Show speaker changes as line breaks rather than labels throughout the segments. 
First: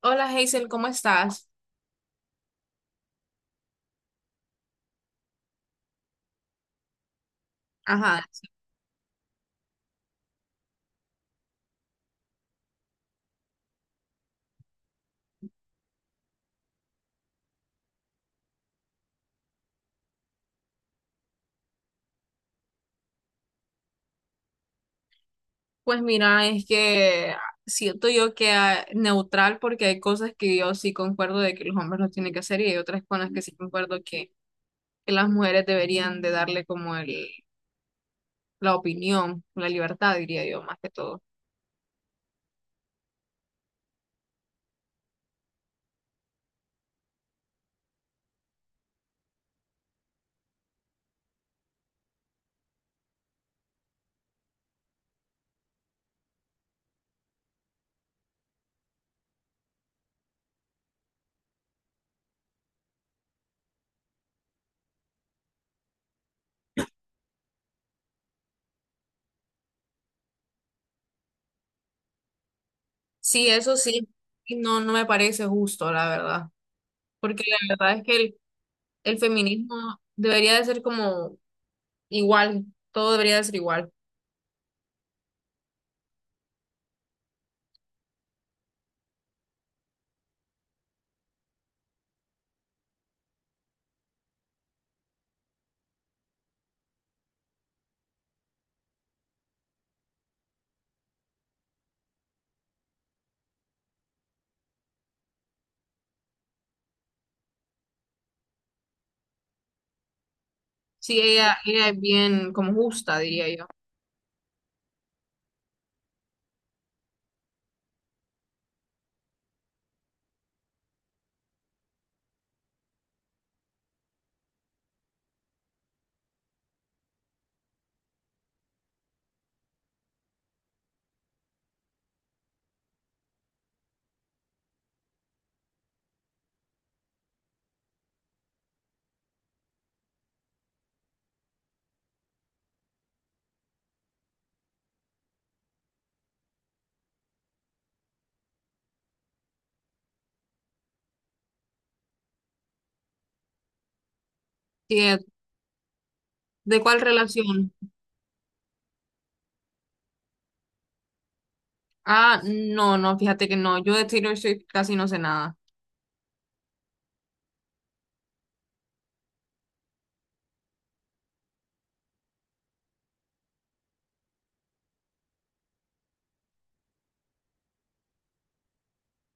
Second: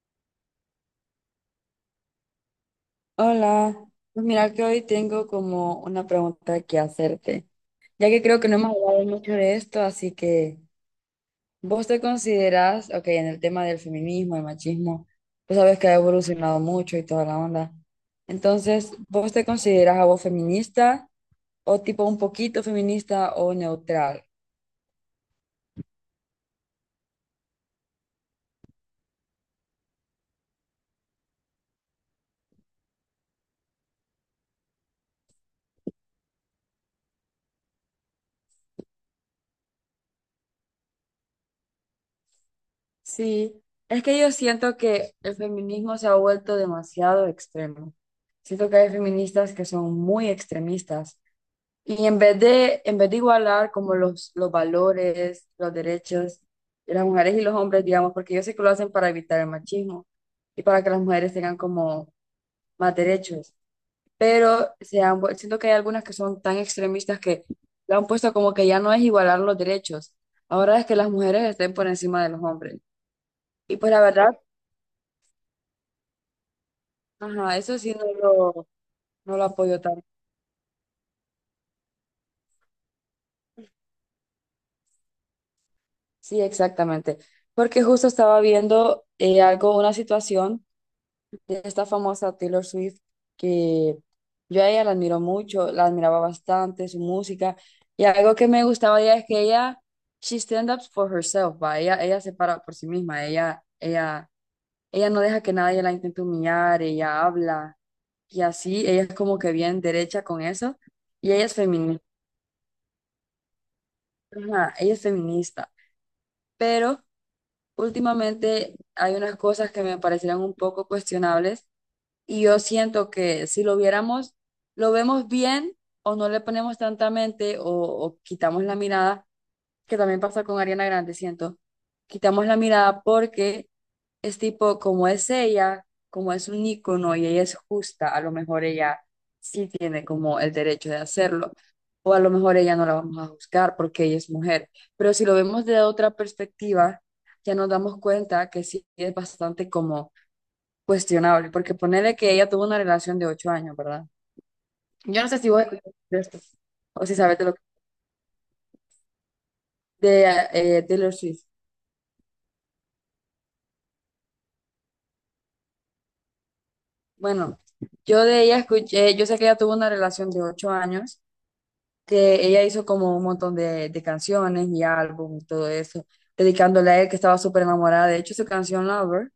Hola Hazel, ¿cómo estás?
Hola. Pues mira que hoy tengo como una pregunta que hacerte, ya que
Ajá,
creo que no hemos hablado mucho de esto, así que vos te consideras, ok, en el tema del feminismo, el machismo, pues sabes que ha evolucionado mucho y toda la onda. Entonces, ¿vos te consideras a vos feminista o tipo un poquito feminista o neutral?
pues mira, es que siento yo que neutral, porque hay cosas que yo sí concuerdo de que los hombres lo tienen que hacer y hay otras con las que sí concuerdo que las mujeres deberían de darle como el, la opinión, la libertad, diría yo, más que todo.
Sí, es que yo siento que el feminismo se ha vuelto demasiado extremo. Siento que hay feministas que son muy extremistas. Y en vez de igualar como los valores, los derechos de las mujeres y los hombres, digamos, porque yo sé que lo hacen para evitar el machismo y para que las mujeres tengan como más derechos, pero siento que hay algunas que son tan extremistas que lo han puesto como que ya no es igualar los derechos, ahora es que las mujeres estén por encima de los hombres.
Sí, eso
Y pues la
sí,
verdad,
y no, no me parece justo, la verdad, porque la
ajá, eso sí
verdad es
no
que
lo,
el
no lo
feminismo
apoyo tanto.
debería de ser como igual, todo debería de ser igual.
Sí, exactamente. Porque justo estaba viendo algo, una situación de esta famosa Taylor Swift, que yo a ella la admiro mucho, la admiraba bastante, su música, y algo que me gustaba de ella es que ella, she stand up for herself, va, ella se para por sí misma, ella, ella no deja que nadie la intente humillar, ella habla, y así, ella es como que bien derecha con eso,
Sí,
y
ella es bien como justa, diría yo.
ella es feminista, pero últimamente hay unas cosas que me parecieron un poco cuestionables. Y yo siento que si lo viéramos, lo vemos bien o no le ponemos tanta mente o quitamos la mirada, que también pasa con Ariana Grande, siento. Quitamos la mirada porque es tipo, como es ella, como es un ícono y ella es justa, a lo mejor ella sí tiene como el derecho de hacerlo, o a lo mejor ella no la vamos a juzgar porque ella es mujer. Pero si lo vemos de otra perspectiva, ya nos damos cuenta que sí es bastante como cuestionable, porque ponele que ella tuvo una relación de 8 años, ¿verdad?
Sí.
Yo no sé si vos escuchaste de esto
¿De cuál
o si sabes de
relación?
de Taylor Swift.
Ah, no, no, fíjate que no. Yo de Taylor Swift casi no sé nada.
Bueno, yo de ella escuché, yo sé que ella tuvo una relación de ocho años, que ella hizo como un montón de canciones y álbum y todo eso, dedicándole a él que estaba súper enamorada. De hecho, su canción Lover,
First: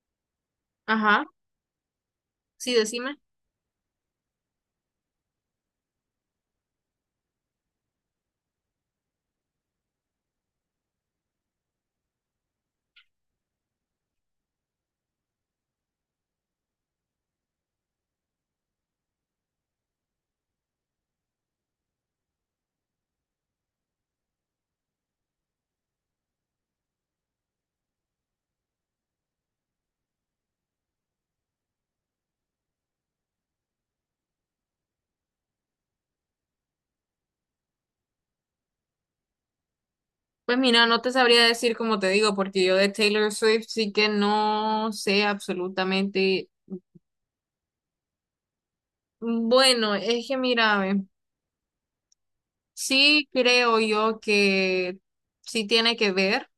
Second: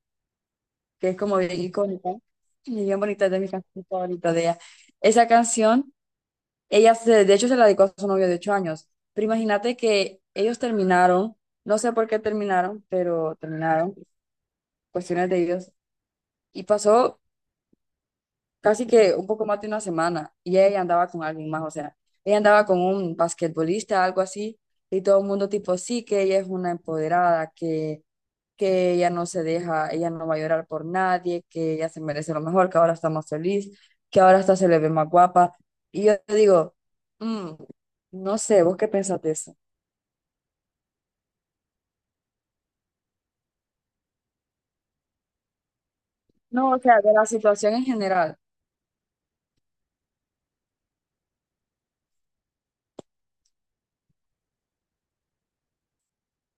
que es
Ajá,
como bien icónica
sí,
y bien
decime.
bonita, es de mis canciones favoritas de ella. Esa canción. Ella, de hecho, se la dedicó a su novio de 8 años. Pero imagínate que ellos terminaron, no sé por qué terminaron, pero terminaron, cuestiones de ellos. Y pasó casi que un poco más de una semana y ella andaba con alguien más, o sea, ella andaba con un basquetbolista, algo así, y todo el mundo tipo, sí, que ella es una empoderada, que ella no se deja, ella no va a llorar por nadie, que ella se merece lo mejor, que ahora está más feliz, que ahora hasta se le ve más guapa. Y yo digo, "Mm, no sé, ¿vos qué pensás de eso?".
Pues mira, no te sabría decir como te digo, porque yo de Taylor Swift sí que no sé absolutamente.
No, o sea, de la situación en general.
Bueno, es que mira, ve, sí creo yo que sí tiene que ver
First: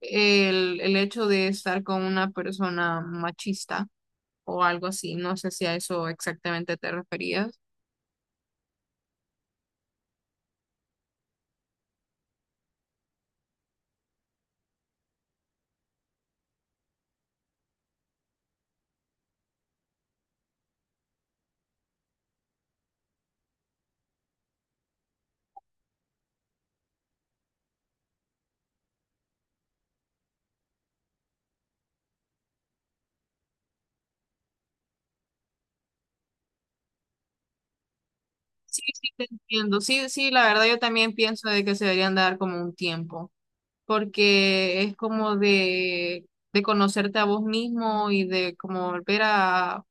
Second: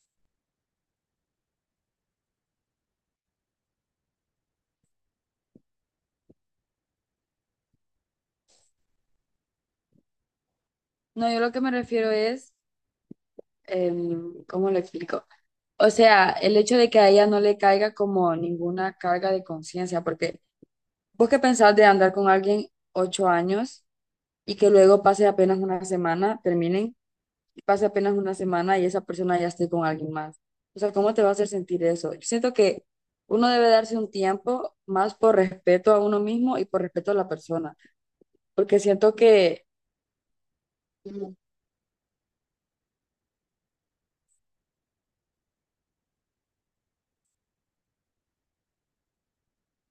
el hecho de estar con una persona machista o algo así. No sé si a eso exactamente te referías.
No, yo lo que me refiero es, ¿cómo lo explico? O sea, el hecho de que a ella no le caiga como ninguna carga de conciencia, porque vos qué pensás de andar con alguien 8 años y que luego pase apenas una semana, terminen, y pase apenas una semana y esa persona ya esté con alguien más. O sea, ¿cómo te va a hacer sentir eso? Yo siento que uno debe darse un tiempo más por respeto a uno mismo y por respeto a la persona, porque
Sí, sí,
siento
te
que
entiendo. Sí, sí, la verdad yo también
mm,
pienso de que se deberían dar como un tiempo, porque es como de conocerte a vos mismo y de como volver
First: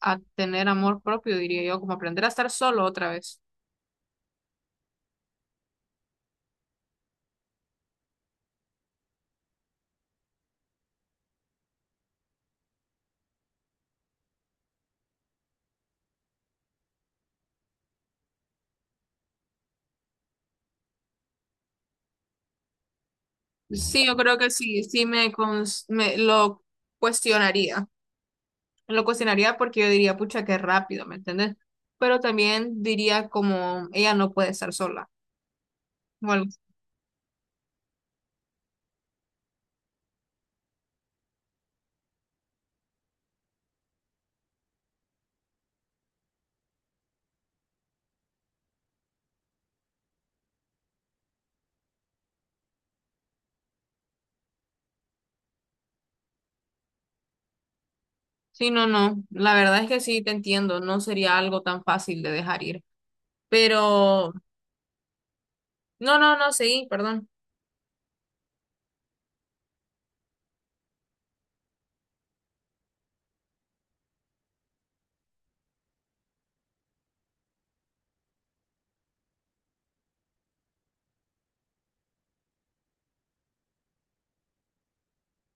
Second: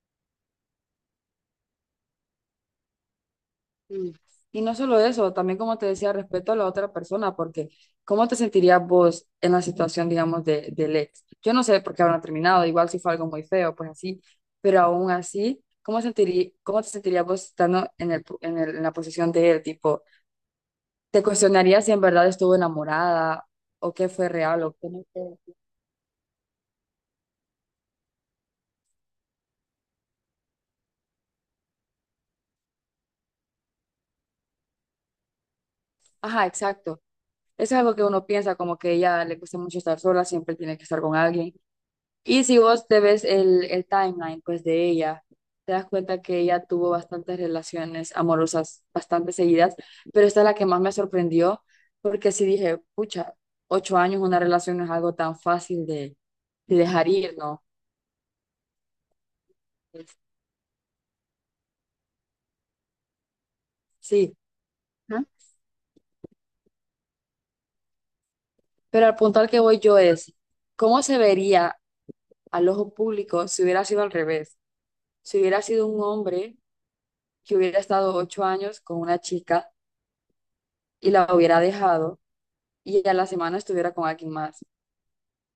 a tener amor propio, diría yo, como aprender a estar solo otra vez.
Mm. Y no solo eso, también como te decía, respeto a la otra persona, porque ¿cómo te sentirías vos en la situación, digamos, del ex? Yo no sé por qué habrán terminado, igual si fue algo muy feo, pues así, pero aún así, ¿cómo te sentirías vos estando en la posición de él? Tipo, ¿te cuestionarías si en verdad estuvo enamorada o
Sí,
qué
yo
fue
creo que
real o
sí,
qué no fue?
me lo cuestionaría. Lo cuestionaría porque yo diría, pucha, qué rápido, ¿me entiendes? Pero también diría como, ella no puede estar sola.
Ajá, exacto. Eso es algo que uno piensa, como que a ella le cuesta mucho estar sola, siempre tiene que estar con alguien. Y si vos te ves el timeline, pues de ella, te das cuenta que ella tuvo bastantes relaciones amorosas, bastante seguidas, pero esta es la que más me sorprendió, porque sí dije, pucha, 8 años una relación no es algo tan fácil de dejar ir, ¿no?
Sí, no, no. La verdad es que
Es-
sí, te entiendo. No sería algo tan fácil de dejar ir. Pero,
Sí, ¿no?,
no, no, no, seguí, perdón.
pero al punto al que voy yo es, ¿cómo se vería al ojo público si hubiera sido al revés? Si hubiera sido un hombre que hubiera estado 8 años con una chica y la hubiera dejado y a la semana estuviera con alguien más.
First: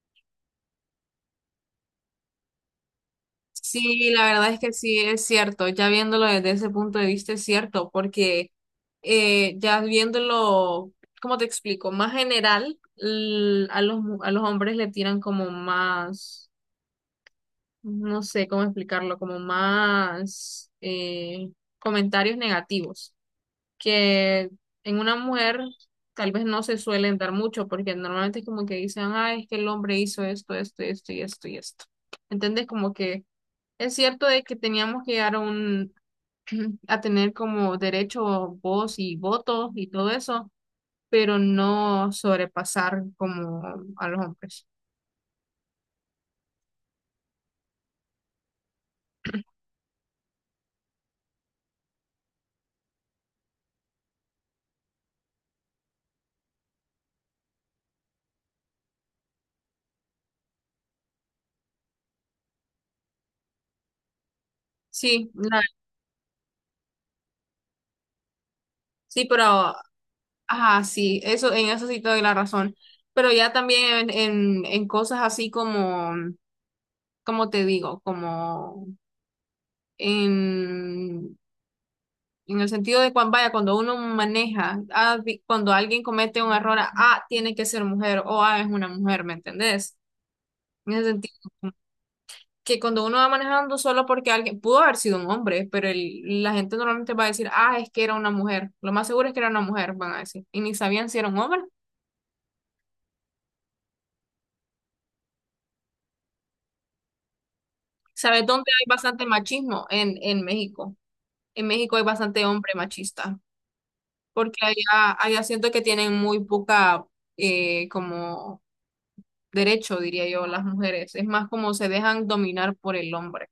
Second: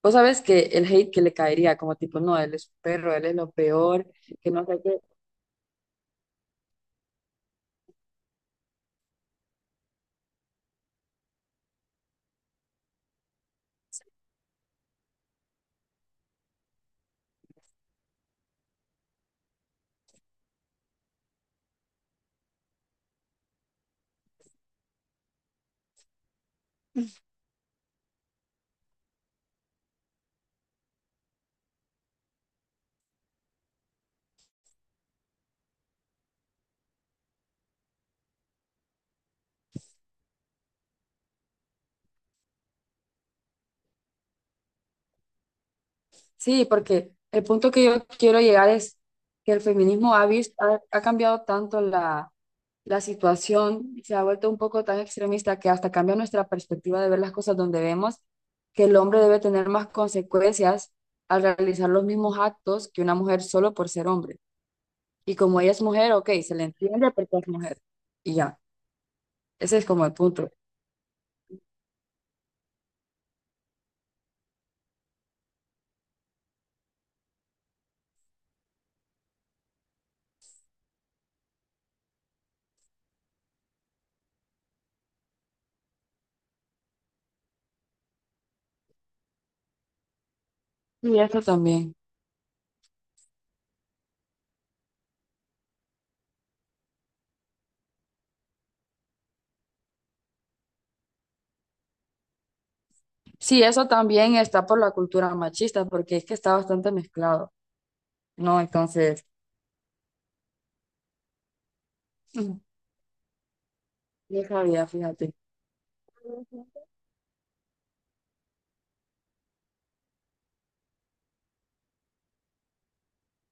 Vos sabes que el hate que le caería, como tipo, no, él es un perro, él es lo peor,
Sí, la
que
verdad es
no
que
sé
sí,
qué.
es cierto. Ya viéndolo desde ese punto de vista, es cierto, porque ya viéndolo, ¿cómo te explico? Más general, a los, a los hombres le tiran como más, no sé cómo explicarlo, como más comentarios negativos. Que en una mujer tal vez no se suelen dar mucho, porque normalmente es como que dicen, ah, es que el hombre hizo esto, esto, esto y esto y esto. ¿Entendés? Como que es cierto de que teníamos que llegar a un, a tener como derecho, voz y voto y todo eso, pero no sobrepasar como a los hombres.
Sí, porque el punto que yo quiero llegar es que el feminismo ha cambiado tanto la situación, se ha vuelto un poco tan extremista que hasta cambia nuestra perspectiva de ver las cosas donde vemos que el hombre debe tener más consecuencias al realizar los mismos actos que una mujer solo por ser hombre.
Sí,
Y como
la-
ella es mujer, ok, se le entiende porque es mujer. Y ya,
sí, pero,
ese es como el punto.
ajá, sí, eso, en eso sí te doy la razón. Pero ya también en, en cosas así como como te digo, como en, en el sentido de cuando, vaya, cuando uno maneja, ah, cuando alguien comete un error, ah, tiene que ser mujer o ah, es una mujer, ¿me entendés? En el
Y
sentido,
eso también.
que cuando uno va manejando solo porque alguien pudo haber sido un hombre, pero la gente normalmente va a decir, ah, es que era una mujer. Lo más seguro es que era una mujer, van a decir. Y ni sabían si era un hombre.
Sí, eso también está por la cultura machista, porque es que está bastante mezclado,
¿Sabes
¿no?
dónde hay
Entonces,
bastante machismo? En México. En México hay bastante
ujú,
hombre machista, porque
vieja vida,
allá,
fíjate.
allá siento que tienen muy
Ujú.
poca, como derecho, diría yo, las mujeres. Es más como se dejan dominar por el hombre.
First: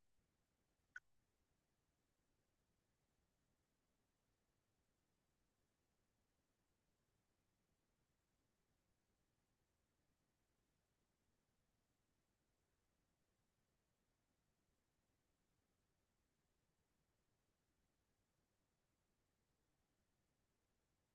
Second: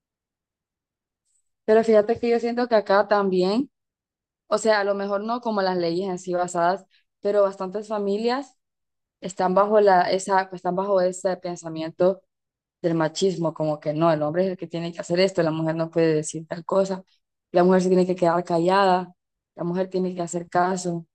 Pero fíjate que yo siento que acá también, o sea, a lo mejor no como las leyes en sí basadas, pero bastantes familias están bajo ese pensamiento del machismo, como que no, el hombre es el que tiene que hacer esto, la mujer no puede decir tal cosa, la mujer se tiene que quedar callada, la mujer tiene que hacer caso,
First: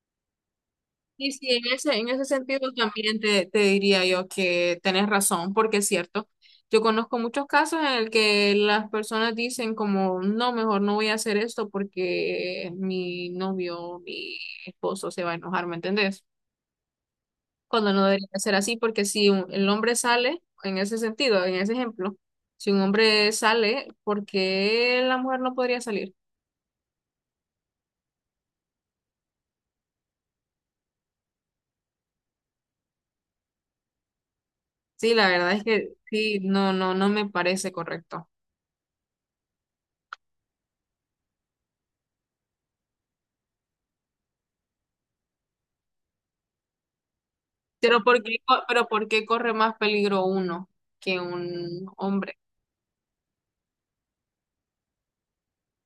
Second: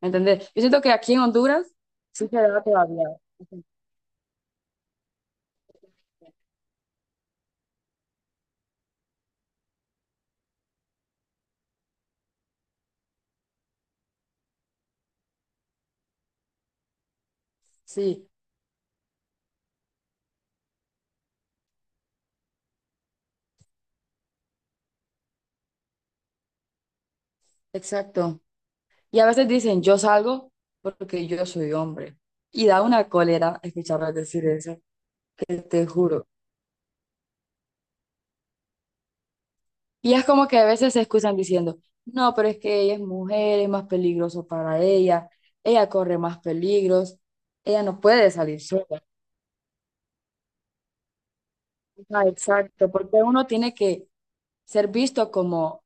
¿me entendés? Yo siento que aquí en
Y sí,
Honduras
en ese
sí se da
sentido
todavía.
también te diría yo que tenés razón, porque es cierto. Yo conozco muchos casos en el que las personas dicen como, no, mejor no voy a hacer esto porque mi novio, mi esposo se va a enojar, ¿me entendés? Cuando no debería
Sí,
ser así, porque si el hombre sale, en ese sentido, en ese ejemplo, si un hombre sale, ¿por qué la mujer no podría salir?
exacto. Y a veces dicen, yo salgo porque yo soy hombre. Y da una cólera escucharlas decir eso,
Sí, la verdad
que
es
te
que
juro.
sí, no, no, no me parece correcto.
Y es como que a veces se excusan diciendo, no, pero es que ella es mujer, es más peligroso para ella, ella corre más peligros, ella no puede salir
Pero
sola.
¿por qué corre más peligro uno que un
Ah,
hombre?
exacto, porque uno tiene que ser visto como,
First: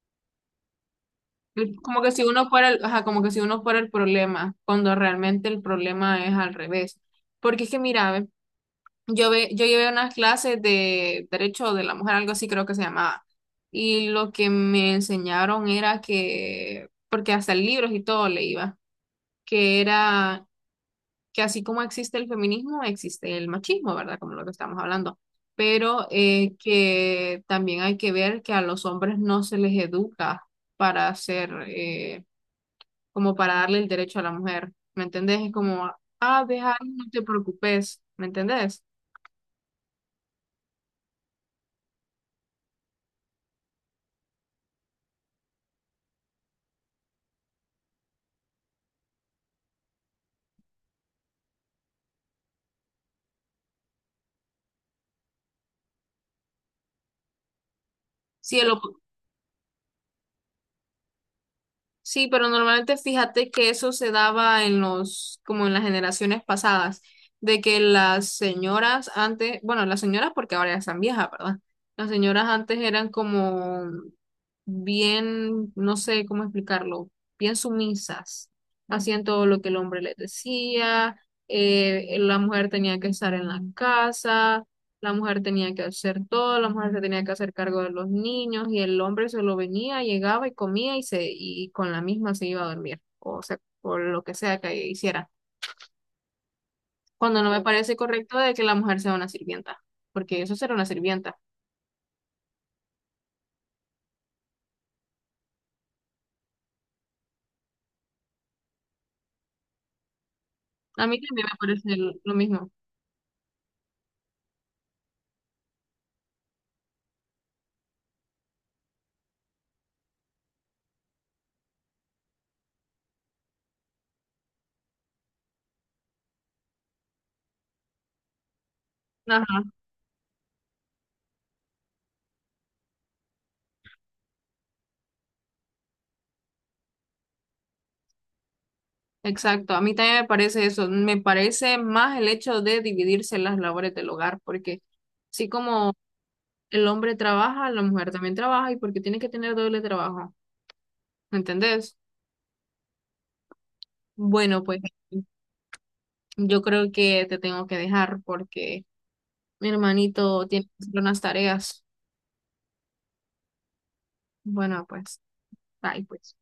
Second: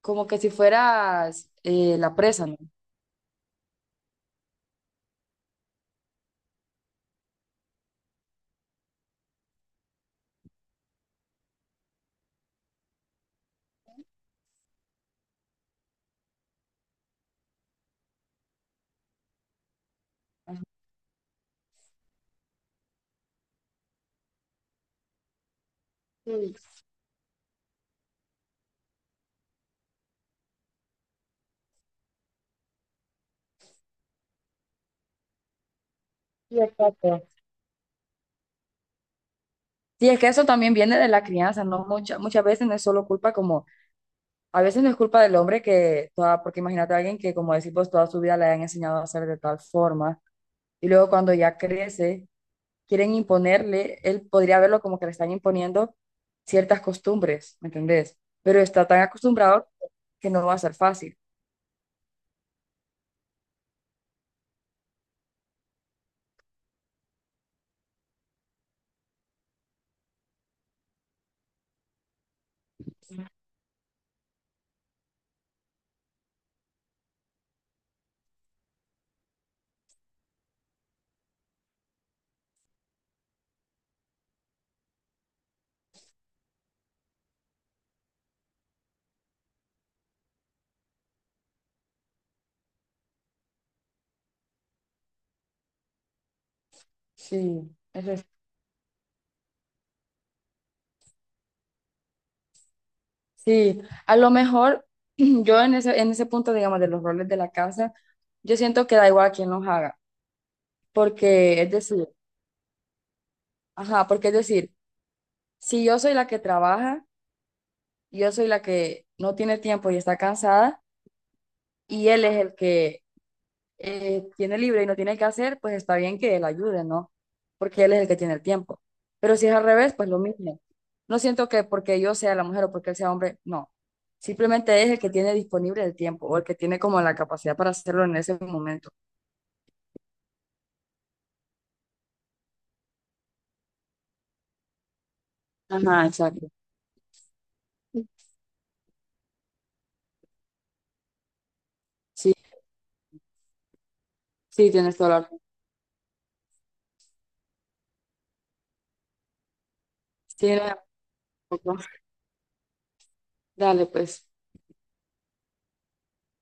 como que si fueras
Como que
la
si
presa,
uno
¿no?
fuera el, ajá, como que si uno fuera el problema, cuando realmente el problema es al revés. Porque es que mira, ve, yo llevé unas clases de derecho de la mujer, algo así creo que se llamaba. Y lo que me enseñaron era que, porque hasta libros y todo le iba, que era
Ajá.
que así como existe el feminismo, existe el machismo, ¿verdad? Como lo que estamos hablando. Pero
Sí,
que también hay que ver que a los hombres no se les educa para hacer, como para darle el derecho a la mujer, ¿me entendés? Es como, ah,
sí,
deja, no te
exacto.
preocupes, ¿me entendés?
Sí, es que eso también viene de la crianza, ¿no? Muchas, muchas veces no es solo culpa como, a veces no es culpa del hombre que, toda, porque imagínate a alguien que, como decir pues toda su vida le han enseñado a hacer de tal forma, y luego cuando ya crece, quieren imponerle, él podría verlo como que le están imponiendo ciertas costumbres, ¿me entendés?
Si
Pero
el
está
op-
tan acostumbrado que no va a ser fácil.
Sí, pero normalmente fíjate que eso se daba en los, como en las generaciones pasadas, de que las señoras antes, bueno, las señoras porque ahora ya están viejas, ¿verdad? Las señoras antes eran como bien, no sé cómo explicarlo, bien sumisas, hacían todo lo que el hombre les decía, la mujer tenía que estar en la casa, la mujer tenía que hacer todo, la mujer se tenía que hacer cargo de los niños y el hombre solo venía, llegaba y comía y se y con la misma se iba a dormir, o sea, por lo que sea que hiciera. Cuando no me Claro.
Sí,
parece
eso es-
correcto de que la mujer sea una sirvienta, porque eso será una sirvienta.
Sí, a lo mejor yo en ese punto, digamos, de los roles de la casa, yo siento que da igual a quién los haga,
A mí también me
porque es
parece
decir,
lo mismo.
Ajá, si yo soy la que trabaja, yo soy la que no tiene tiempo y está cansada, y él es el que tiene libre y no tiene que hacer, pues está bien que él ayude, ¿no? Porque él es el que tiene el tiempo. Pero si es al
Ajá,
revés, pues lo mismo. No siento que porque yo sea la mujer o porque él sea hombre, no. Simplemente es el que tiene disponible el tiempo o el que tiene como la capacidad para hacerlo en ese momento.
exacto. A mí también me parece eso. Me parece más el hecho de dividirse las labores del hogar, porque así como
Ajá, exacto.
el hombre trabaja, la mujer también trabaja y porque tiene que tener doble trabajo, ¿me entendés?
Sí,
Bueno,
sí,
pues
tienes toda la razón.
yo creo que te tengo que dejar porque mi hermanito
Sí, no,
tiene que hacer unas
tampoco.
tareas.
Dale, pues.
Bueno, pues, bye, pues.